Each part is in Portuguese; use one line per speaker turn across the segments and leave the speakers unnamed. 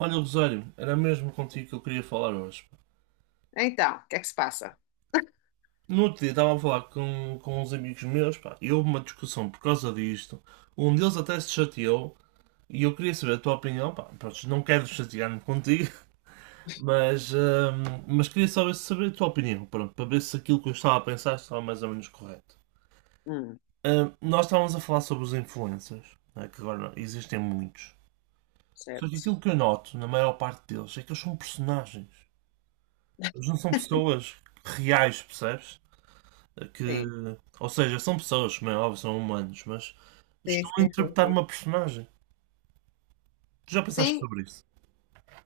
Olha, Rosário, era mesmo contigo que eu queria falar hoje.
Então, o que é que se passa?
No outro dia estava a falar com uns amigos meus, pá, e houve uma discussão por causa disto. Um deles até se chateou, e eu queria saber a tua opinião, pá, pronto, não quero chatear-me contigo, mas queria saber a tua opinião, pronto, para ver se aquilo que eu estava a pensar estava mais ou menos correto.
Hum,
Nós estávamos a falar sobre os influencers, né, que agora existem muitos. Só que
certo.
aquilo que eu noto, na maior parte deles, é que eles são personagens. Eles não são pessoas reais, percebes? Que,
Sim,
ou seja, são pessoas, como é óbvio, são humanos, mas
sim,
estão a
sim, sim,
interpretar
sim.
uma personagem. Tu já pensaste
Sim,
sobre isso?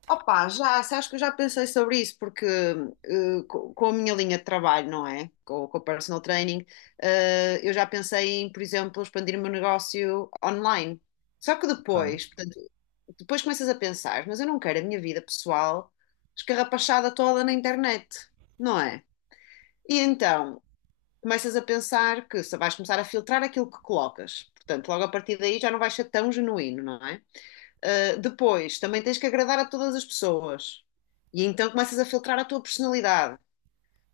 opá, já, sabes que eu já pensei sobre isso, porque com a minha linha de trabalho, não é? Com o personal training, eu já pensei em, por exemplo, expandir o meu negócio online. Só que
Ok.
depois, portanto, depois começas a pensar, mas eu não quero a minha vida pessoal escarrapachada toda na internet, não é? E então, começas a pensar que se vais começar a filtrar aquilo que colocas. Portanto, logo a partir daí já não vais ser tão genuíno, não é? Ah, depois, também tens que agradar a todas as pessoas. E então começas a filtrar a tua personalidade.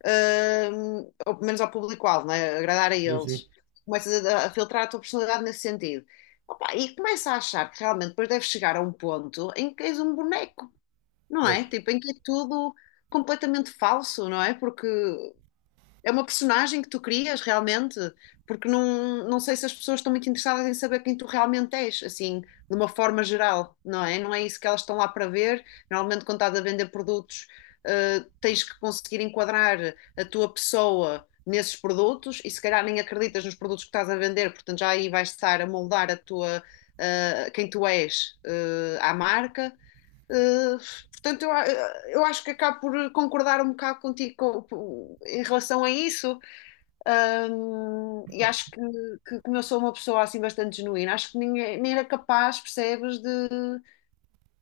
Ou pelo menos ao público-alvo, não é? Agradar a
Sim, sim.
eles. Começas a filtrar a tua personalidade nesse sentido. Opa, e começa a achar que realmente depois deves chegar a um ponto em que és um boneco, não
Pois.
é? Tipo, em que é tudo completamente falso, não é? Porque é uma personagem que tu crias realmente, porque não sei se as pessoas estão muito interessadas em saber quem tu realmente és, assim, de uma forma geral, não é? Não é isso que elas estão lá para ver. Normalmente, quando estás a vender produtos, tens que conseguir enquadrar a tua pessoa nesses produtos e se calhar nem acreditas nos produtos que estás a vender, portanto já aí vais estar a moldar a tua, quem tu és, à marca. Uh, portanto, eu acho que acabo por concordar um bocado contigo em relação a isso. E
Pá,
acho que como eu sou uma pessoa assim bastante genuína, acho que ninguém, nem era capaz, percebes,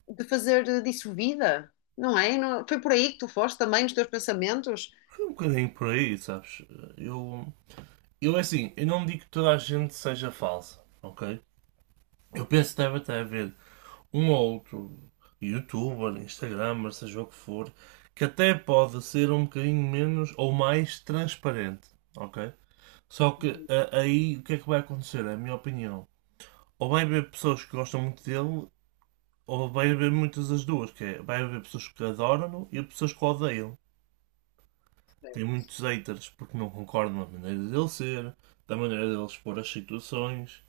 de fazer disso vida, não é? Não- foi por aí que tu foste também nos teus pensamentos?
foi um bocadinho por aí, sabes? Eu, eu é assim, eu não digo que toda a gente seja falsa, ok? Eu penso que deve até haver um ou outro youtuber, instagramer, seja o que for, que até pode ser um bocadinho menos ou mais transparente, ok? Só que aí o que é que vai acontecer? É a minha opinião. Ou vai haver pessoas que gostam muito dele, ou vai haver muitas das duas, que é, vai haver pessoas que adoram e pessoas que o odeiam.
Sim.
Tem muitos haters porque não concordam na maneira dele ser, da maneira dele expor as situações,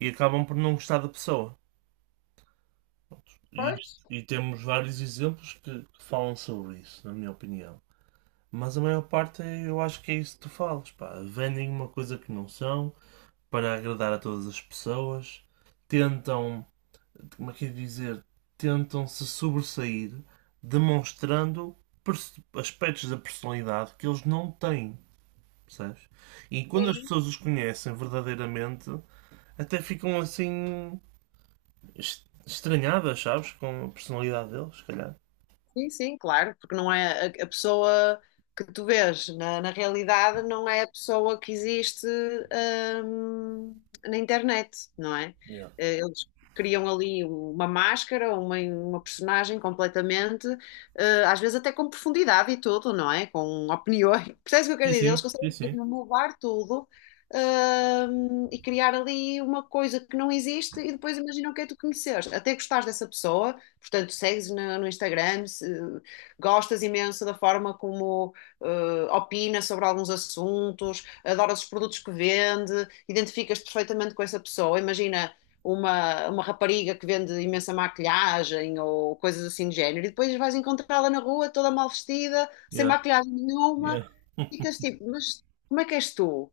e acabam por não gostar da pessoa. E,
Pois.
e temos vários exemplos que falam sobre isso, na minha opinião. Mas a maior parte eu acho que é isso que tu falas, pá. Vendem uma coisa que não são para agradar a todas as pessoas, tentam como é que é dizer, tentam se sobressair demonstrando aspectos da personalidade que eles não têm, percebes? E quando as
É.
pessoas os conhecem verdadeiramente, até ficam assim estranhadas, sabes? Com a personalidade deles, se calhar.
Sim, sim, claro, porque não é a pessoa que tu vês na realidade não é a pessoa que existe, hum, na internet, não é?
Yeah.
Eles criam ali uma máscara, uma personagem completamente, às vezes até com profundidade e tudo, não é? Com opiniões. Percebes o que eu quero
Sim,
dizer? Eles
sim, sim,
conseguem
sim.
mesmo mudar tudo. E criar ali uma coisa que não existe e depois imaginam que é tu conheceres. Até gostares dessa pessoa, portanto, segues no Instagram, se- gostas imenso da forma como opina sobre alguns assuntos, adoras os produtos que vende, identificas-te perfeitamente com essa pessoa. Imagina uma rapariga que vende imensa maquilhagem ou coisas assim de género, e depois vais encontrá-la na rua toda mal vestida, sem
Yeah,
maquilhagem nenhuma,
yeah,
ficas tipo, mas como é que és tu?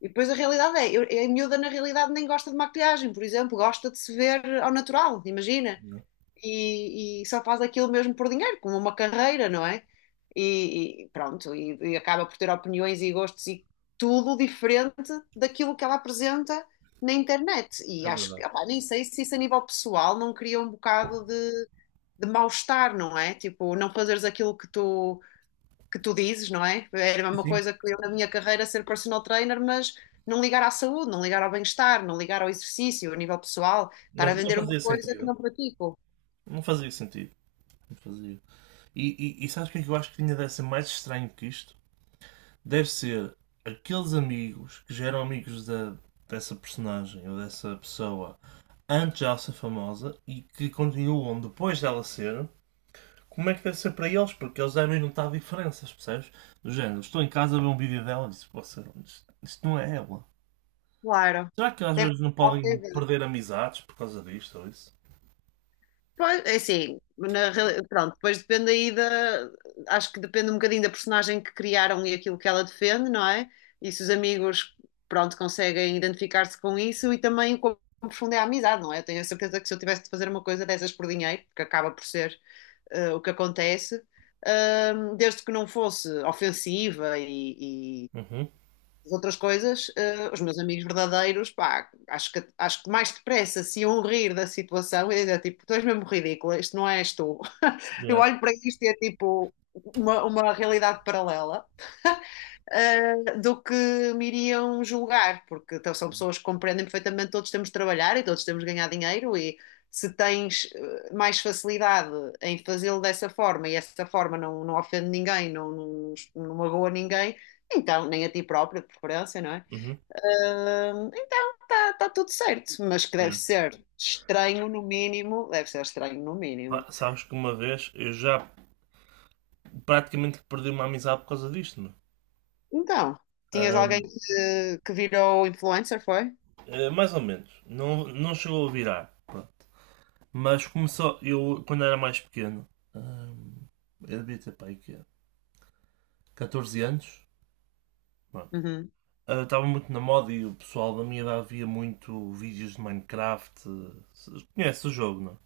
E depois a realidade é, eu, a miúda na realidade nem gosta de maquilhagem, por exemplo, gosta de se ver ao natural, imagina.
yeah.
E só faz aquilo mesmo por dinheiro, como uma carreira, não é? E pronto, e acaba por ter opiniões e gostos e tudo diferente daquilo que ela apresenta na internet. E
É
acho
verdade.
que, opá, nem sei se isso a nível pessoal não cria um bocado de mal-estar, não é? Tipo, não fazeres aquilo que que tu dizes, não é? Era
Sim,
uma
sim.
coisa que eu na minha carreira ser personal trainer, mas. Não ligar à saúde, não ligar ao bem-estar, não ligar ao exercício, a nível pessoal, estar a
Não, não
vender uma
fazia
coisa que
sentido.
não pratico.
Não fazia sentido. Não fazia. E sabes o que é que eu acho que ainda deve ser mais estranho que isto? Deve ser aqueles amigos que já eram amigos dessa personagem ou dessa pessoa antes de ela ser famosa e que continuam depois dela ser, como é que deve ser para eles? Porque eles devem notar diferenças, percebes? Do género, estou em casa a ver um vídeo dela e disse, "Poxa, isto não é ela.
Claro.
Será que às
Deve
vezes não
ser
podem
possível.
perder amizades por causa disto ou isso?
Pois, é assim, na reali- pronto, depois depende aí da. Acho que depende um bocadinho da personagem que criaram e aquilo que ela defende, não é? E se os amigos, pronto, conseguem identificar-se com isso e também como profunda é a amizade, não é? Eu tenho a certeza que se eu tivesse de fazer uma coisa dessas por dinheiro, que acaba por ser o que acontece, desde que não fosse ofensiva e,
Uhum.
as outras coisas, os meus amigos verdadeiros, pá, acho que mais depressa se iam rir da situação e dizer, tipo, tu és mesmo ridícula, isto não és tu. Eu
Yeah.
olho para isto e é tipo uma realidade paralela. Do que me iriam julgar, porque então, são pessoas que compreendem perfeitamente todos temos de trabalhar e todos temos de ganhar dinheiro e se tens mais facilidade em fazê-lo dessa forma e essa forma não, não ofende ninguém, não magoa ninguém, então, nem a ti próprio, de preferência, não é?
Uhum.
Então está tudo certo, mas que
Yeah.
deve ser estranho no mínimo, deve ser estranho no mínimo.
Pá, sabes que uma vez eu já praticamente perdi uma amizade por causa disto, meu.
Então, tinhas alguém
Ahm,
que virou influencer, foi?
Mais ou menos. Não, não chegou a virar. Pronto. Mas começou. Eu, quando era mais pequeno, hum, eu devia ter pai, que 14 anos. Pronto.
Uhum.
Estava muito na moda e o pessoal da minha idade via muito vídeos de Minecraft. Conhece o jogo, não? é?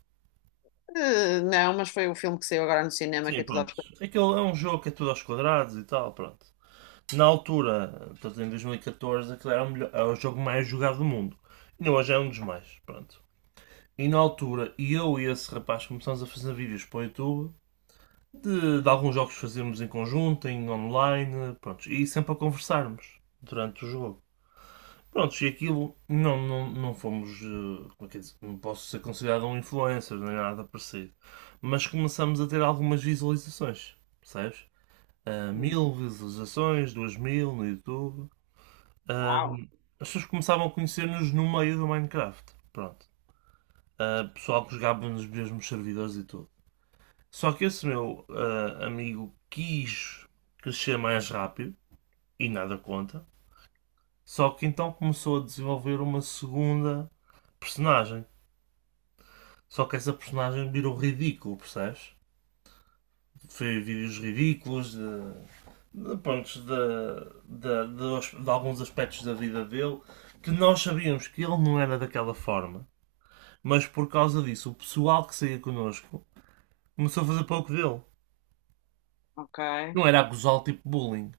Eh, não, mas foi o filme que saiu agora no cinema
Sim,
que é tudo
pronto.
aos...
Aquele é um jogo que é tudo aos quadrados e tal, pronto. Na altura, portanto, em 2014, aquele era o jogo mais jogado do mundo. E hoje é um dos mais, pronto. E na altura, eu e esse rapaz começamos a fazer vídeos para o YouTube de alguns jogos que fazemos em conjunto, em online, pronto, e sempre a conversarmos durante o jogo. Pronto, e aquilo não fomos, como é que é dizer, não posso ser considerado um influencer nem nada parecido, mas começamos a ter algumas visualizações, percebes?
Hum.
Mil visualizações, duas mil no YouTube. Ah,
Uau.
As pessoas começavam a conhecer-nos no meio do Minecraft, pronto. Pessoal que jogava nos mesmos servidores e tudo. Só que esse meu amigo quis crescer mais rápido e nada conta. Só que então começou a desenvolver uma segunda personagem. Só que essa personagem virou ridículo, percebes? Foi vídeos ridículos pronto, de alguns aspectos da vida dele que nós sabíamos que ele não era daquela forma. Mas por causa disso, o pessoal que saía connosco começou a fazer pouco dele.
Ok,
Não era a gozar tipo bullying.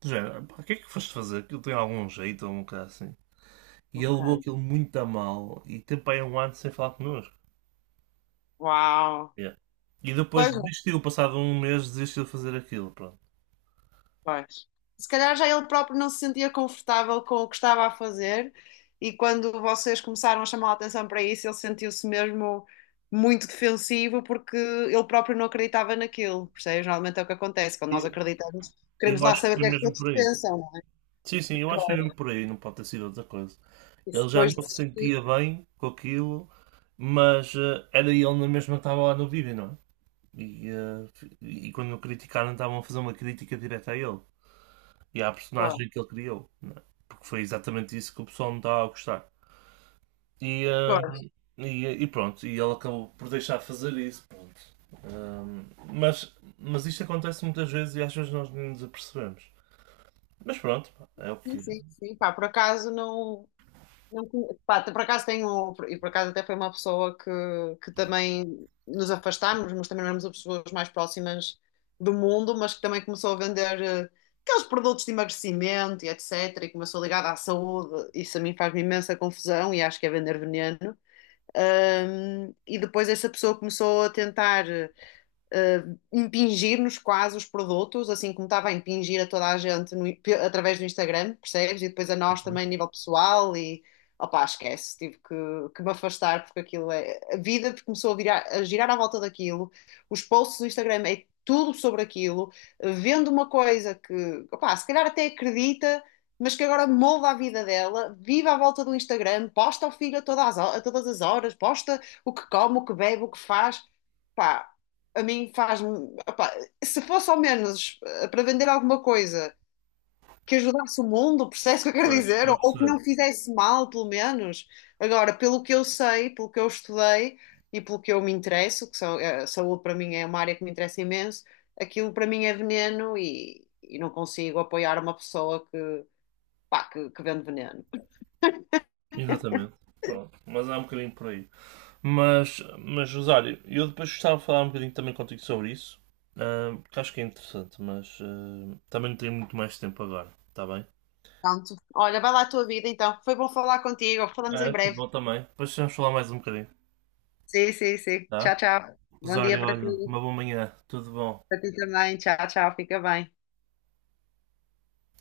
Do género, pá, o que é que foste fazer? Aquilo tem algum jeito ou um bocado assim. E ele
ok.
levou aquilo muito a mal e teve para aí um ano sem falar connosco.
Uau.
Yeah. E depois
Pois.
desistiu, passado um mês, desistiu de fazer aquilo. Pronto.
Pois. Se calhar já ele próprio não se sentia confortável com o que estava a fazer, e quando vocês começaram a chamar a atenção para isso, ele sentiu-se mesmo muito defensivo porque ele próprio não acreditava naquilo. Percebes? Normalmente é o que acontece, quando nós
E,
acreditamos, queremos
eu
lá
acho que
saber o
foi
que é que
mesmo
eles
por aí.
pensam. Não é?
Sim, sim, eu acho que foi mesmo por aí, não pode ter sido outra coisa.
E se
Ele já
depois
não se
desistir,
sentia bem com aquilo, mas era ele na mesma que estava lá no vídeo, não é? E, eh, e quando o criticaram, estavam a fazer uma crítica direta a ele. E à
pá.
personagem que ele criou, não é? Porque foi exatamente isso que o pessoal não estava a gostar. E,
Pô.
hum, e pronto, e ele acabou por deixar fazer isso, pronto. Hum, mas isto acontece muitas vezes e às vezes nós nem nos apercebemos. Mas pronto, pá, é o
Sim,
que é.
sim, sim, pá, por acaso não. Não conhe- pá, por acaso tenho, e por acaso até foi uma pessoa que também nos afastámos, mas também não éramos as pessoas mais próximas do mundo, mas que também começou a vender aqueles produtos de emagrecimento e etc. E começou ligada à saúde. Isso a mim faz-me imensa confusão e acho que é vender veneno. E depois essa pessoa começou a tentar impingir-nos quase os produtos, assim como estava a impingir a toda a gente no- pe- através do Instagram, percebes? E depois a nós também a nível pessoal e opá, esquece, tive que me afastar porque aquilo é. A vida começou a, virar- a girar à volta daquilo, os posts do Instagram é tudo sobre aquilo, vendo uma coisa que, opá, se calhar até acredita. Mas que agora molda a vida dela, vive à volta do Instagram, posta ao filho a todas as ho- a todas as horas, posta o que come, o que bebe, o que faz. Pá, a mim faz-me. Opá, se fosse ao menos para vender alguma coisa que ajudasse o mundo, percebes o que eu quero
Pois,
dizer?
estou a
Ou que não
perceber.
fizesse mal, pelo menos. Agora, pelo que eu sei, pelo que eu estudei e pelo que eu me interesso, que são, a saúde para mim é uma área que me interessa imenso, aquilo para mim é veneno e não consigo apoiar uma pessoa pá, que vende veneno.
Exatamente. Pronto, mas há um bocadinho por aí. Mas Rosário, eu depois gostava de falar um bocadinho também contigo sobre isso, porque acho que é interessante, mas também não tenho muito mais tempo agora, está bem?
Portanto, olha, vai lá a tua vida então. Foi bom falar contigo. Falamos em
É,
breve.
futebol também. Depois vamos falar mais um bocadinho,
Sim, sim, sim.
tá?
Tchau, tchau. Bom dia
Rosário,
para
olha,
ti.
uma boa manhã, tudo bom.
Para ti também. Tchau, tchau. Fica bem.